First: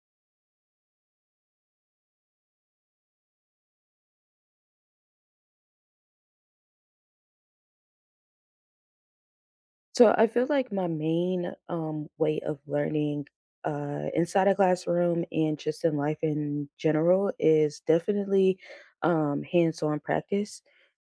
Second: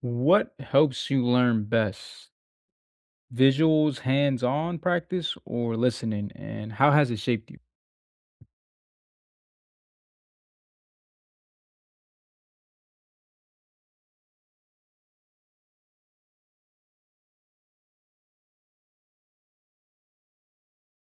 What helps you learn best? Visuals, hands-on practice, or listening? And how has it shaped you? So I feel like my main way of learning inside a classroom and just in life in general is definitely hands-on practice.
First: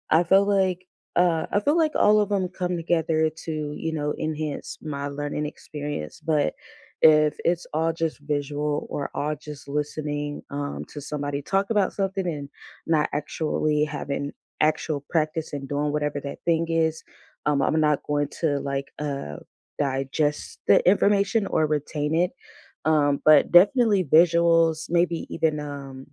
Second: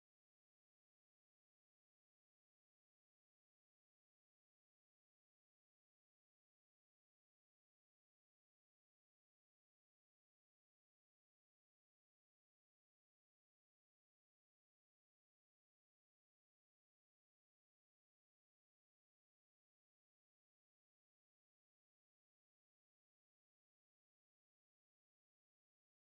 I feel like I feel like all of them come together to enhance my learning experience. But if it's all just visual or all just listening to somebody talk about something and not actually having actual practice and doing whatever that thing is, I'm not going to like digest the information or retain it. But definitely visuals, maybe even,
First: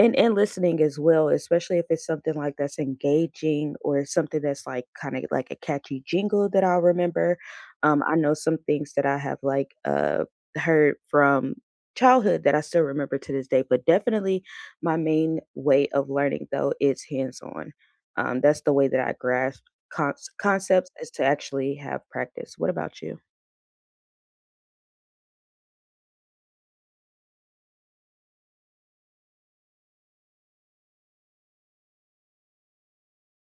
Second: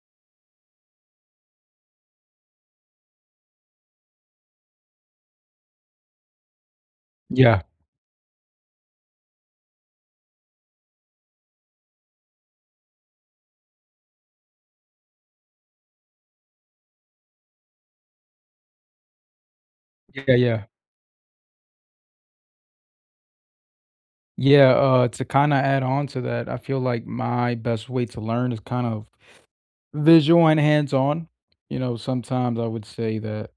and listening as well, especially if it's something like that's engaging or something that's like kind of like a catchy jingle that I'll remember. Yeah, I know some things that I have like heard from childhood that I still remember to this day, but definitely my main way of learning though is hands-on. That's the way that I grasp con- yeah, yeah. concepts is to actually have practice. What about you? Yeah, to kind of add on to that, I feel like my best way to learn is kind of visual and hands-on. You know, sometimes I would say that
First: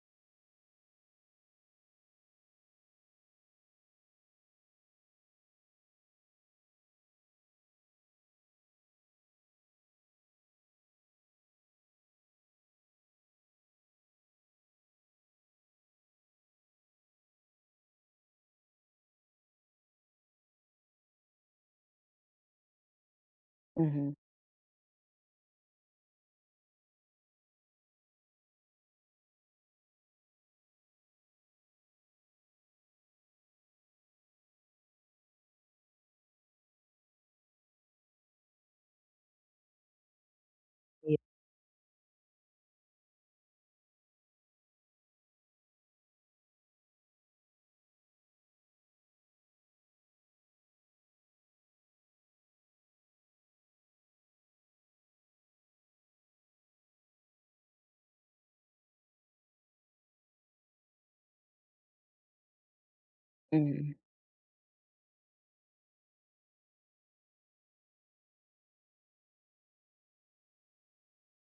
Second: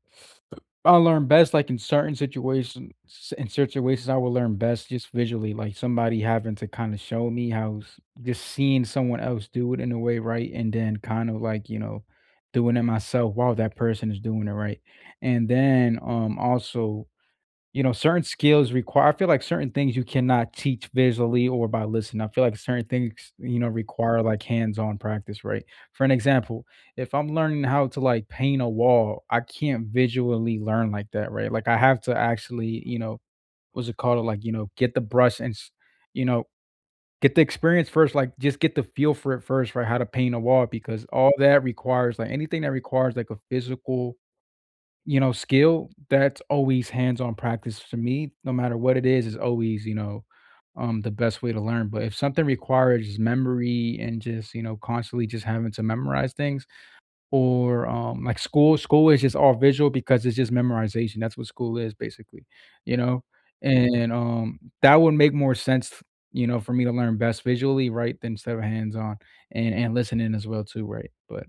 I learn best, like, in certain situations in situations I will learn best just visually, like, somebody having to kinda show me how s just seeing someone else do it in a way, right, and then kind of, like, you know, doing it myself while that person is doing it right, and then, also you know, certain skills require I feel like certain things you cannot teach visually or by listening. I feel like certain things, you know, Hmm require like hands-on practice, right? For an example, if I'm learning how to like paint a wall, I can't visually learn like that, right? Like I have to actually, you know, what's it called? Like, you know, get the brush and, s- you know, get the experience first, like just get the feel for it first, right? How to paint a wall because Yeah. all that requires like anything that requires like a physical you know, skill, that's always hands-on practice to me, no matter what it is always, you know, the best way to learn. But if something requires memory and just, you know, constantly just having to memorize things, or, like school is just all visual because it's just memorization. That's what school is basically, you know? hmm And, that would make more sense, you know, for me to learn best visually, right, than instead of hands-on and listening as well too, right? But,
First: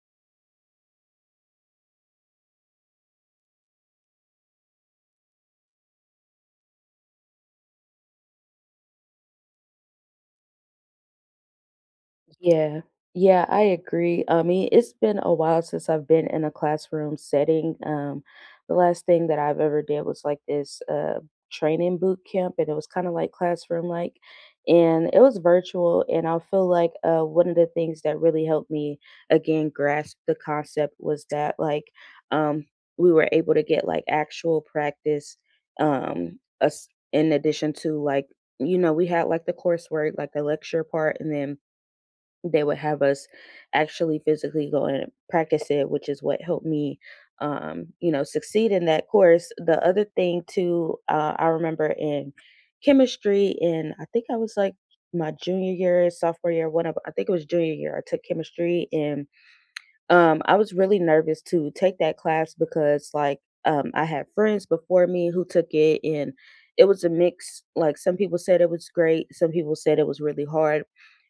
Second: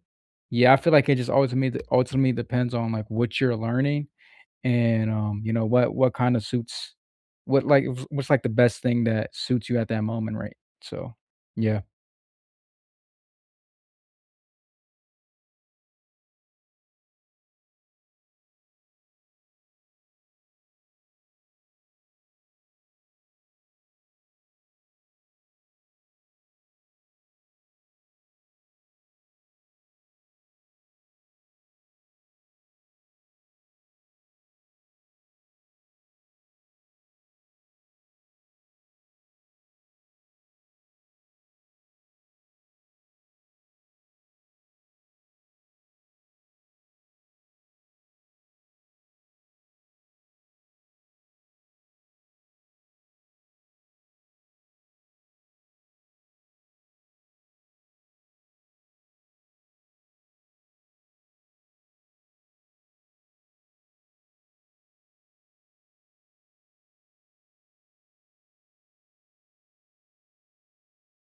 yeah, I feel like it just ultimately depends on, like, what you're learning and, you know, what kinda suits what, like what's, like, the best thing that suits you at that moment, right? So, yeah. Yeah. Yeah, I agree. I mean, it's been a while since I've been in a classroom setting. The last thing that I've ever did was like this training boot camp, and it was kind of like classroom like, and it was virtual. And I feel like, one of the things that really helped me again grasp the concept was that like, um, we were able to get like actual practice, us in addition to like, we had like the coursework, like the lecture part, and then they would have us actually physically go in and practice it, which is what helped me you know, succeed in that course. The other thing too, I remember in chemistry, and I think I was like my junior year, sophomore year, one of I think it was junior year. I took chemistry, and I was really nervous to take that class because like, I had friends before me who took it and. It was a mix. Like some people said it was great, some people said it was really hard,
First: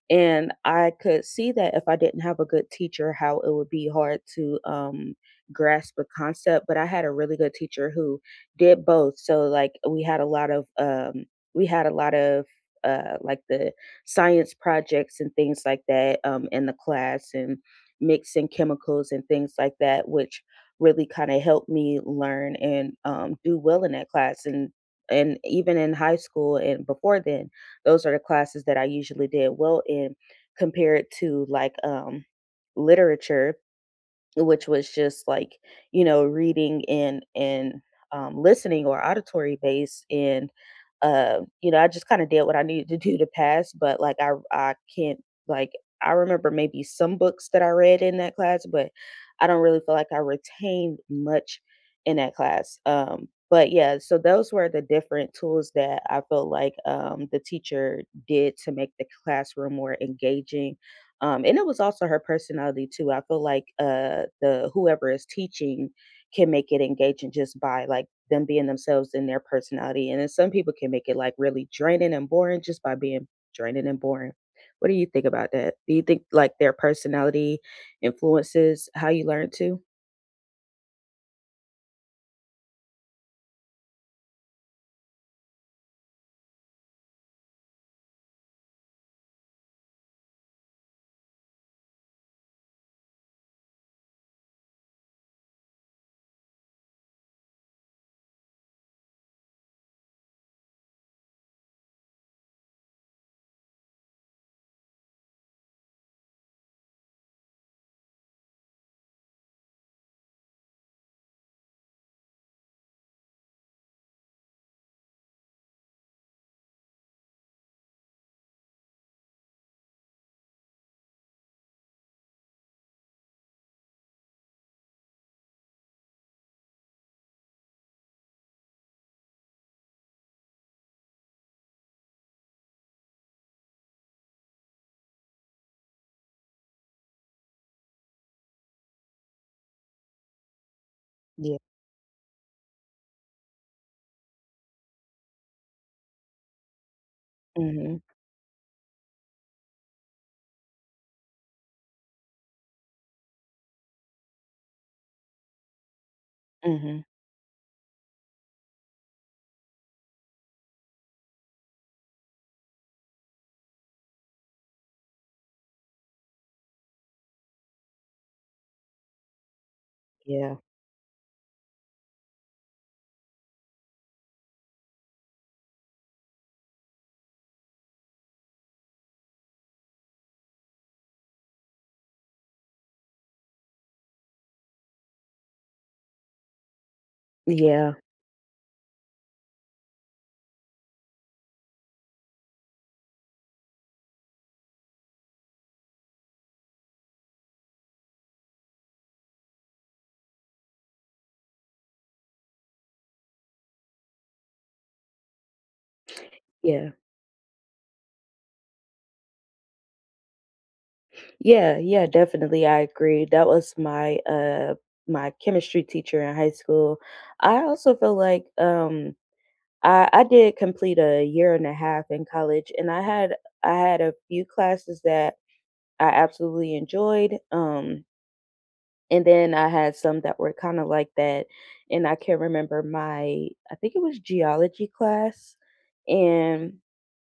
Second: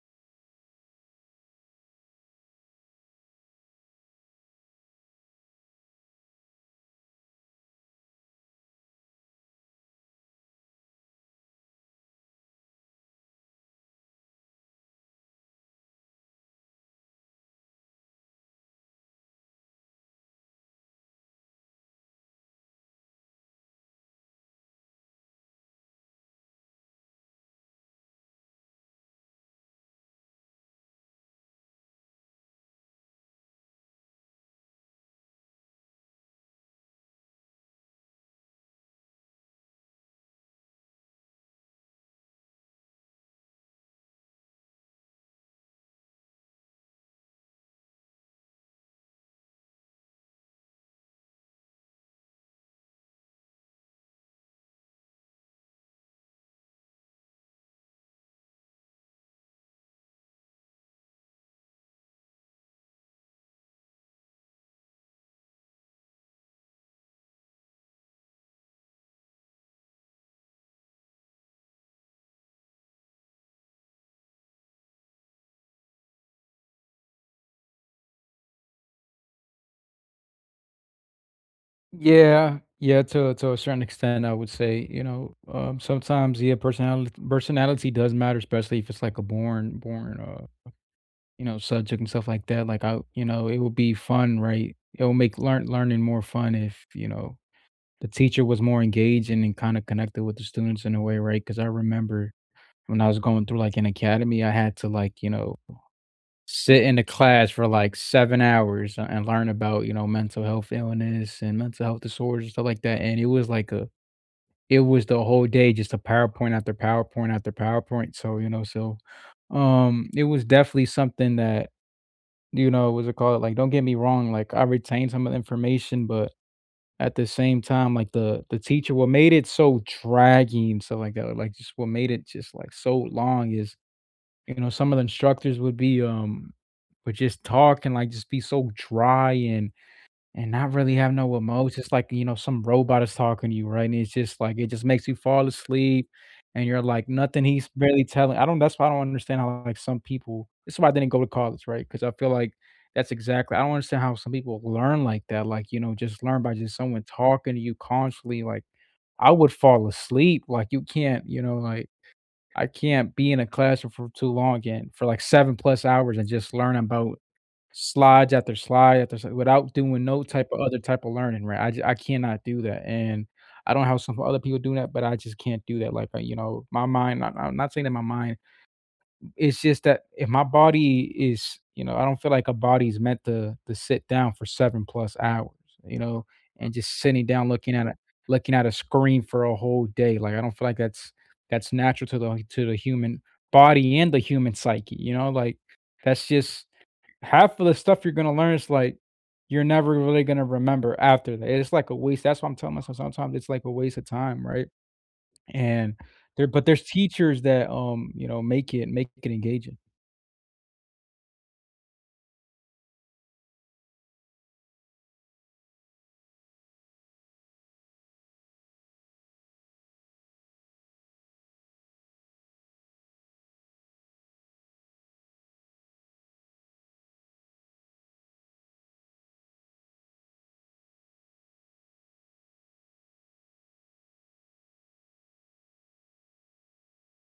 and I could see that if I didn't have a good teacher how it would be hard to grasp a concept, but I had a really good teacher who did both. So like we had a lot of we had a lot of like the science projects and things like that in the class, and mixing chemicals and things like that, which really kind of helped me learn and do well in that class. And even in high school and before then, those are the classes that I usually did well in compared to like, literature, which was just like, you know, reading and listening or auditory based. And you know, I just kind of did what I needed to do to pass, but like I can't like, I remember maybe some books that I read in that class, but I don't really feel like I retained much in that class. But yeah, so those were the different tools that I felt like, the teacher did to make the classroom more engaging, and it was also her personality too. I feel like, the whoever is teaching can make it engaging just by like them being themselves and their personality. And then some people can make it like really draining and boring just by being draining and boring. What do you think about that? Do you think like their personality influences how you learn too? Yeah, yeah, to a certain extent, I would say, you know, sometimes yeah, personality does matter, especially if it's like a born you know, subject and stuff like that. Like I, you know, it would be fun, right? It will make learning more fun if, you know, the teacher was more engaged and, kind of connected with the students in a way, right? Because I remember when I was going through like an academy, I had to like, you know, sit in a class for like 7 hours and learn about, you know, mental health illness and mental health disorders and stuff like that, and it was like a it was the whole day just a PowerPoint after PowerPoint after PowerPoint. So, you know, so, it was definitely something that, you know, was it called, like, don't get me wrong, like, I retained some of the information, but at the same time, like, the teacher what made it so dragging, stuff like, that, like, just what made it just, like, so long is you know, some of the instructors would be, would just talk and, like, just be so dry and not really have no Yeah. emotions. It's like, you know, some robot is talking to you, right? And it's just like, it just makes you fall asleep, and you're like, nothing he's Mm-hmm. barely telling I don't that's why I don't understand how, like, some people this is why I didn't go to college, right? Because I feel like that's exactly I don't understand how some people learn like that, like, you know, just learn by just Mm-hmm. someone talking to you constantly, like, I would fall asleep, like, you can't, you know, like I can't be in a classroom for too long and for like 7 plus hours and just learn about slides after slide without doing no type Yeah. of other type of learning, right? I ju- I cannot do that, and I don't know how some other people do that, but I just can't do that, like, you know, my mind not I'm not saying that my mind it's just that if my body is you know, I don't feel like a body's meant to sit down for 7 plus hours, you know, and just sitting down Yeah. Looking at a screen for a whole day, like, I don't feel like that's natural to the like, to the human body and the human psyche, you know, like, that's just half of the stuff you're gonna learn is, like, you're never really gonna remember after that. It's like a waste that's what I'm telling myself sometimes. It's like a waste of time, right? And there but there's Yeah. teachers that, you know, make it engaging. Yeah, yeah, definitely. I agree. That was my my chemistry teacher in high school. I also feel like, I did complete a year and a half in college, and I had a few classes that I absolutely enjoyed. And then I had some that were kind of like that. And I can't remember my, I think it was geology class. And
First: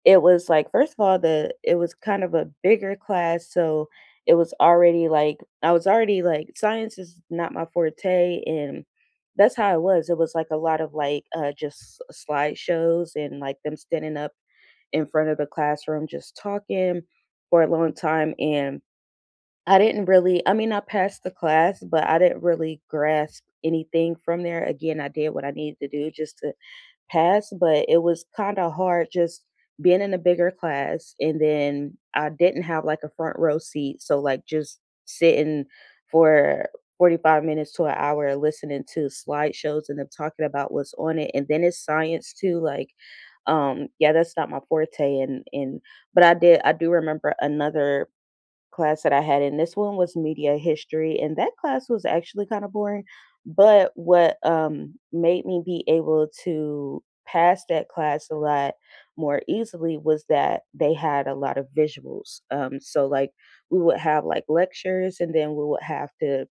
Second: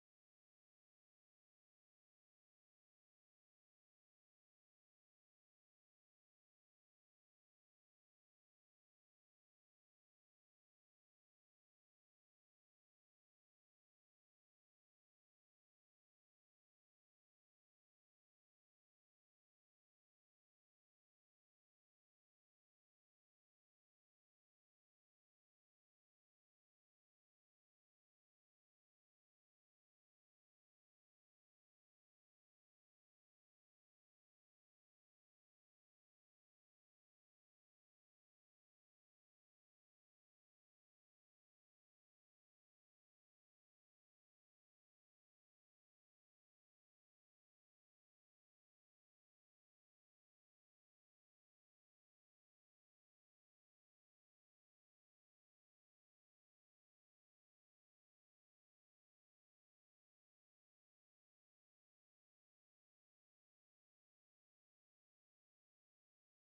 it was like, first of all, the it was kind of a bigger class. So it was already like, I was already like, science is not my forte. And that's how it was. It was like a lot of like, just slideshows and like them standing up in front of the classroom just talking for a long time. And I didn't really, I mean, I passed the class, but I didn't really grasp anything from there. Again, I did what I needed to do just to pass, but it was kinda hard just being in a bigger class, and then I didn't have, like, a front row seat, so, like, just sitting for 45 minutes to an hour listening to slideshows and them talking about what's on it, and then it's science too, like, yeah, that's not my forte, and but I did, I do remember another class that I had, and this one was media history, and that class was actually kind of boring. But what, made me be able to pass that class a lot more easily was that they had a lot of visuals. So like we would have like lectures, and then we would have to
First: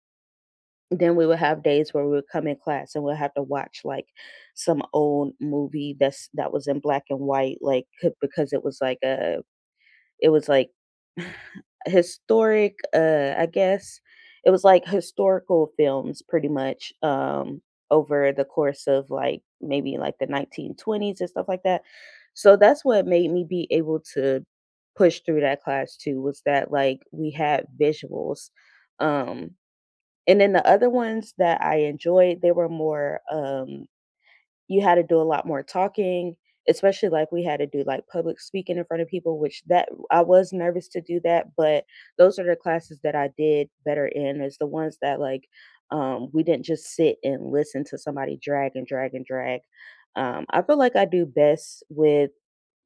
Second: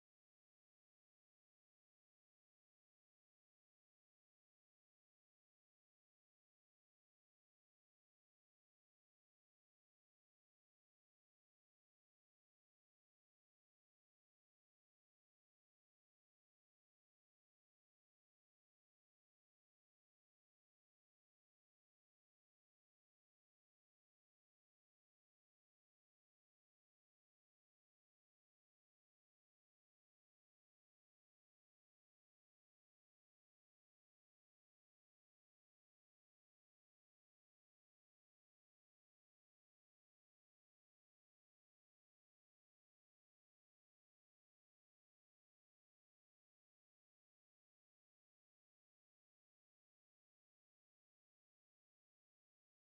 then we would have days where we would come in class and we'll have to watch like some old movie that's that was in black and white like because it was like a, it was like, historic, I guess it was like historical films pretty much, over the course of like maybe like the 1920s and stuff like that. So that's what made me be able to push through that class too, was that like we had visuals. Um, and then the other ones that I enjoyed, they were more, you had to do a lot more talking, especially like we had to do like public speaking in front of people, which that I was nervous to do that, but those are the classes that I did better in is the ones that like, we didn't just sit and listen to somebody drag and drag and drag. I feel like I do best with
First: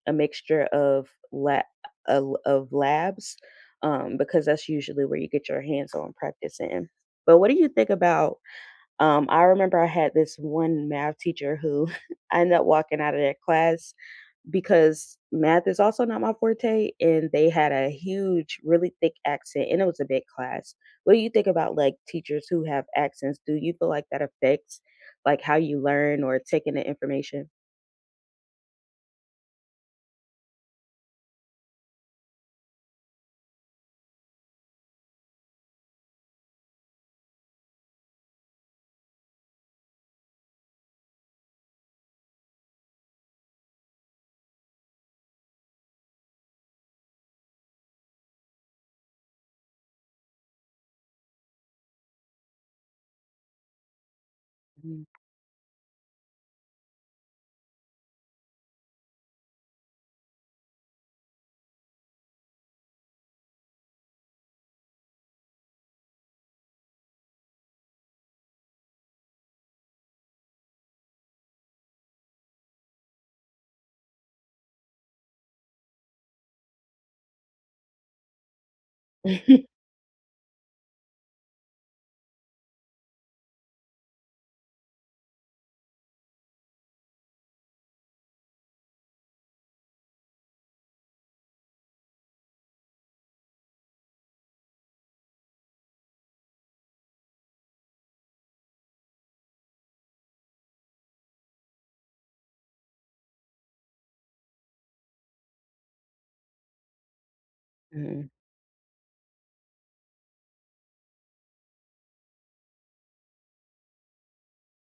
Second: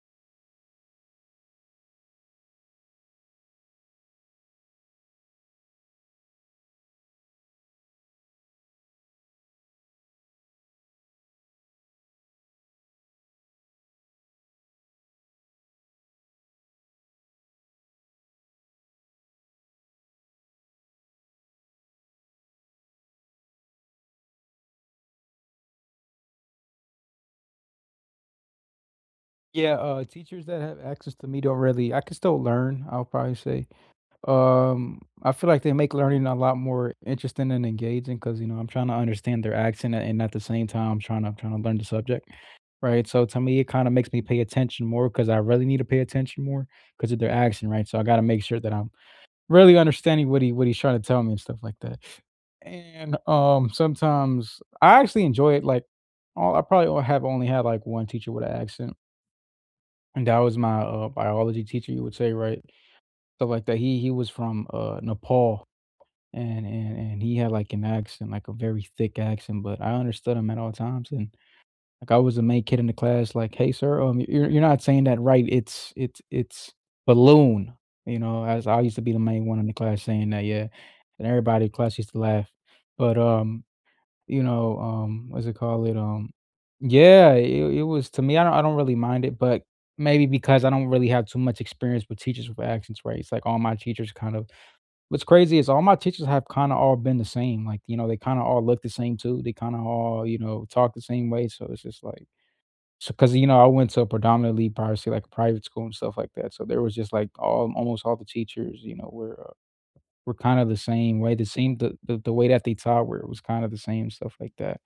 a mixture of labs, because that's usually where you get your hands on practice in. But what do you think about, I remember I had this one math teacher who I ended up walking out of that class because math is also not my forte, and they had a huge, really thick accent, and it was a big class. What do you think about like teachers who have accents? Do you feel like that affects like how you learn or taking the information? Yeah, teachers that have access to me don't really I can still learn, I'll probably say. I feel like they make learning a lot more interesting and engaging because you know, I'm trying to understand their accent a and at the same time, I'm trying to learn the subject, right? So, to me, it kinda makes me pay attention more because I really need to pay attention more because of their accent, right? So, I gotta make sure that I'm really understanding what he what he's trying to tell me and stuff like that. And, sometimes I Mhm. actually enjoy it, like, all I probably o have only had, like, 1 teacher with an accent. And that was my, biology teacher, you would say, right? Stuff like that. He was from, Nepal, and and he had, like, an accent, like, a very thick accent, but I understood him at all times, and, like, I was the main kid in the class, like, "Hey, sir, you're not saying that right. It's balloon," you know, as I used to be the main one in the class saying that, yeah, and everybody in class used to laugh, but, you know, what's it called? It? Yeah, it was to me, I don't really mind it, but maybe because I don't really have too much experience with teachers with accents, right? It's like all my teachers kind of what's crazy is all my teachers have kind of all been the same. Like, you know, they kind of all look the same too. They kind of all, you know, talk the same way. So it's just like, so because, you know, I went to a predominantly privacy, like a private school and stuff like that. So there was just like all, almost all the Mhm, teachers, you know, were kind of the same way. The same, the way that they taught where it was kind of the same stuff like that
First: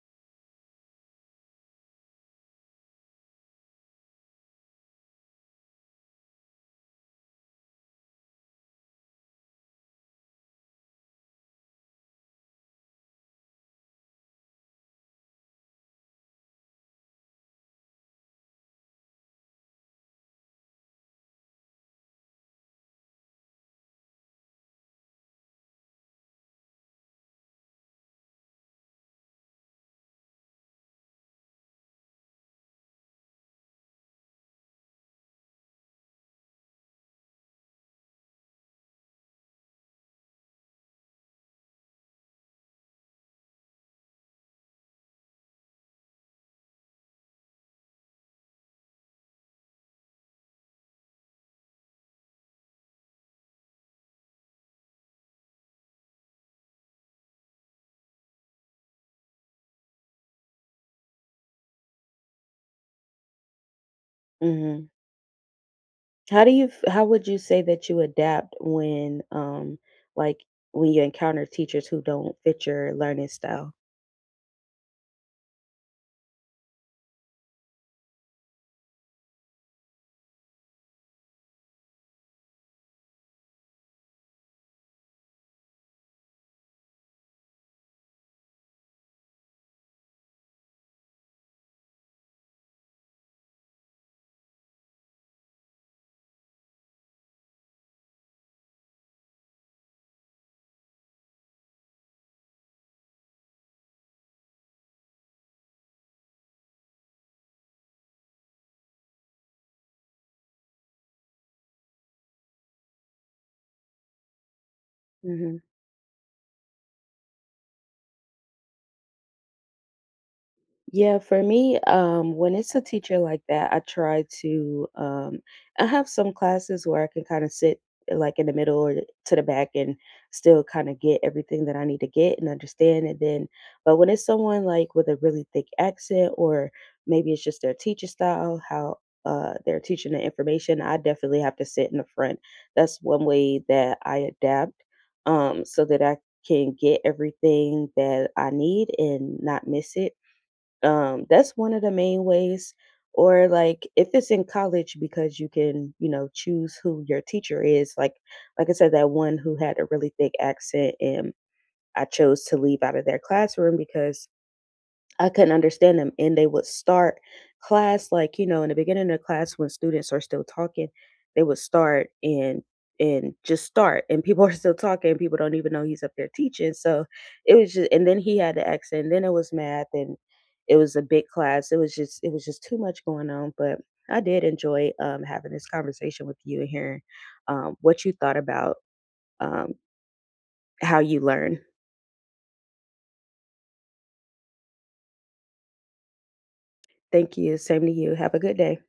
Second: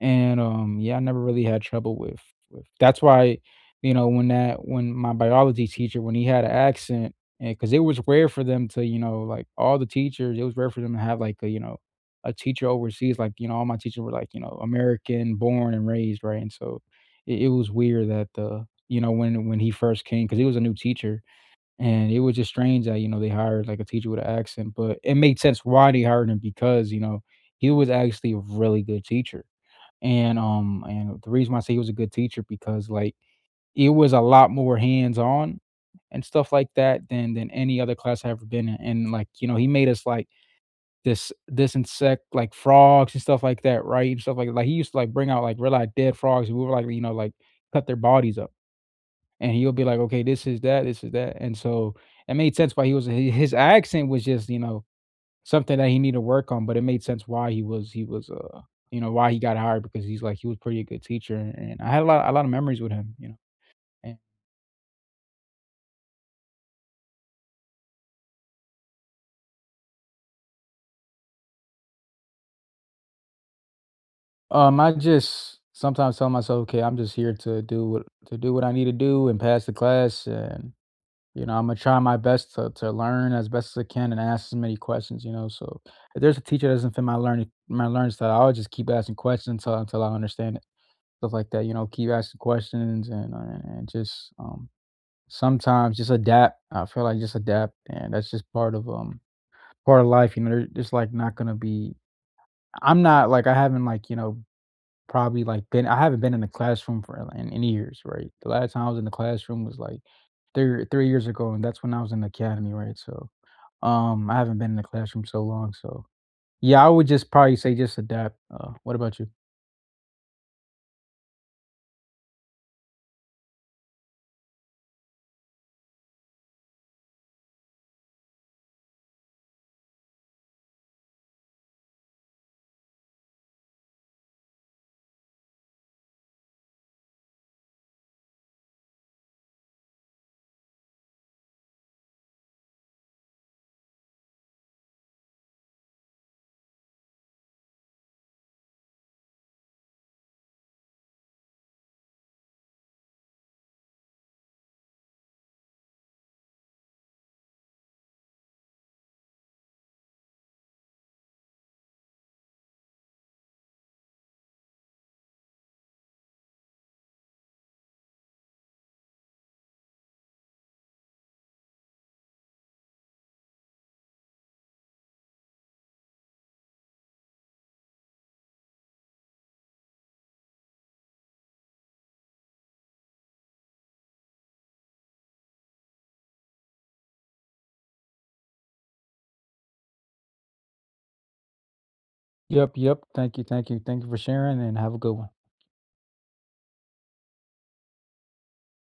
and, yeah, I never really had trouble with that's why, you know, when my biology teacher, when he had an accent and because it was rare for them to, you know, like, all the teachers, it was rare for them to have, like, a, you know, a teacher overseas, like, you know, all my teachers were, like, you know, American born and raised, right? And so it was weird that, the, you know, when he first came because he was a new teacher, and it was just strange that, you know, they hired, like, a teacher with an accent, but it made sense why they hired him because, you know, he was actually a really good teacher. And the reason why I say he was a good teacher because, like, it was a lot more hands-on and stuff like that than any other class I've ever been in, and, like, you know, he made us, like, this insect, like, frogs and stuff like that, right, and stuff like, he used to, like, bring out, like, real, like, dead frogs, and we were, like, you know, like, cut their bodies up, and he'll be like, "Okay, this is that," and so, it made sense why he was hi his accent was just, you know something that he needed to work on, but it made sense why he was you know why he got hired because he's like he was pretty a good teacher and I had a lot of memories with him, you know. And mhm. How do you how would you say that you adapt when, like when you encounter teachers who don't fit your learning style? I just sometimes tell myself, okay, I'm just here to do what I need to do and pass the class and you know, I'm gonna try my best to learn as best as I can and ask as many questions, you know. So if there's a teacher that doesn't fit my learning style, I'll just keep asking questions until I understand it. Stuff like that, you know, keep asking questions and just sometimes just adapt. I feel like just adapt, and that's just part of life. You know, there there's, like, not gonna be I'm not like, I haven't, like, you know, probably, like, been I haven't been in the classroom for, like, in years, right? The last time I was in the classroom was, like, three 3 years ago, and that's when I was in the academy, right? So, I haven't been in the classroom so Mhm. long, so yeah, I would just probably say just adapt. What about you? Yeah, for me, when it's a teacher like that, I try to. I have some classes where I can kind of sit like in the middle or to the back and still kind of get everything that I need to get and understand. And then, but when it's someone like with a really thick accent, or maybe it's just their teacher style, how they're teaching the information, I definitely have to sit in the front. That's one way that I adapt, so that I can get everything that I need and not miss it. That's one of the main ways. Or like if it's in college, because you can, you know, choose who your teacher is. Like I said, that one who had a really thick accent, and I chose to leave out of their classroom because I couldn't understand them, and they would start class like, you know, in the beginning of class when students are still talking, they would start and just start, and people are still talking, and people don't even know he's up there teaching. So it was just, and then he had the accent, and then it was math, and it was a big class. It was just, it was just too much going on, but. I did enjoy, having this conversation with you and hearing, what you thought about, um, how you learn. Yep, yep. Thank you, for sharing, and have a good one. Thank you. Same to you. Have a good day.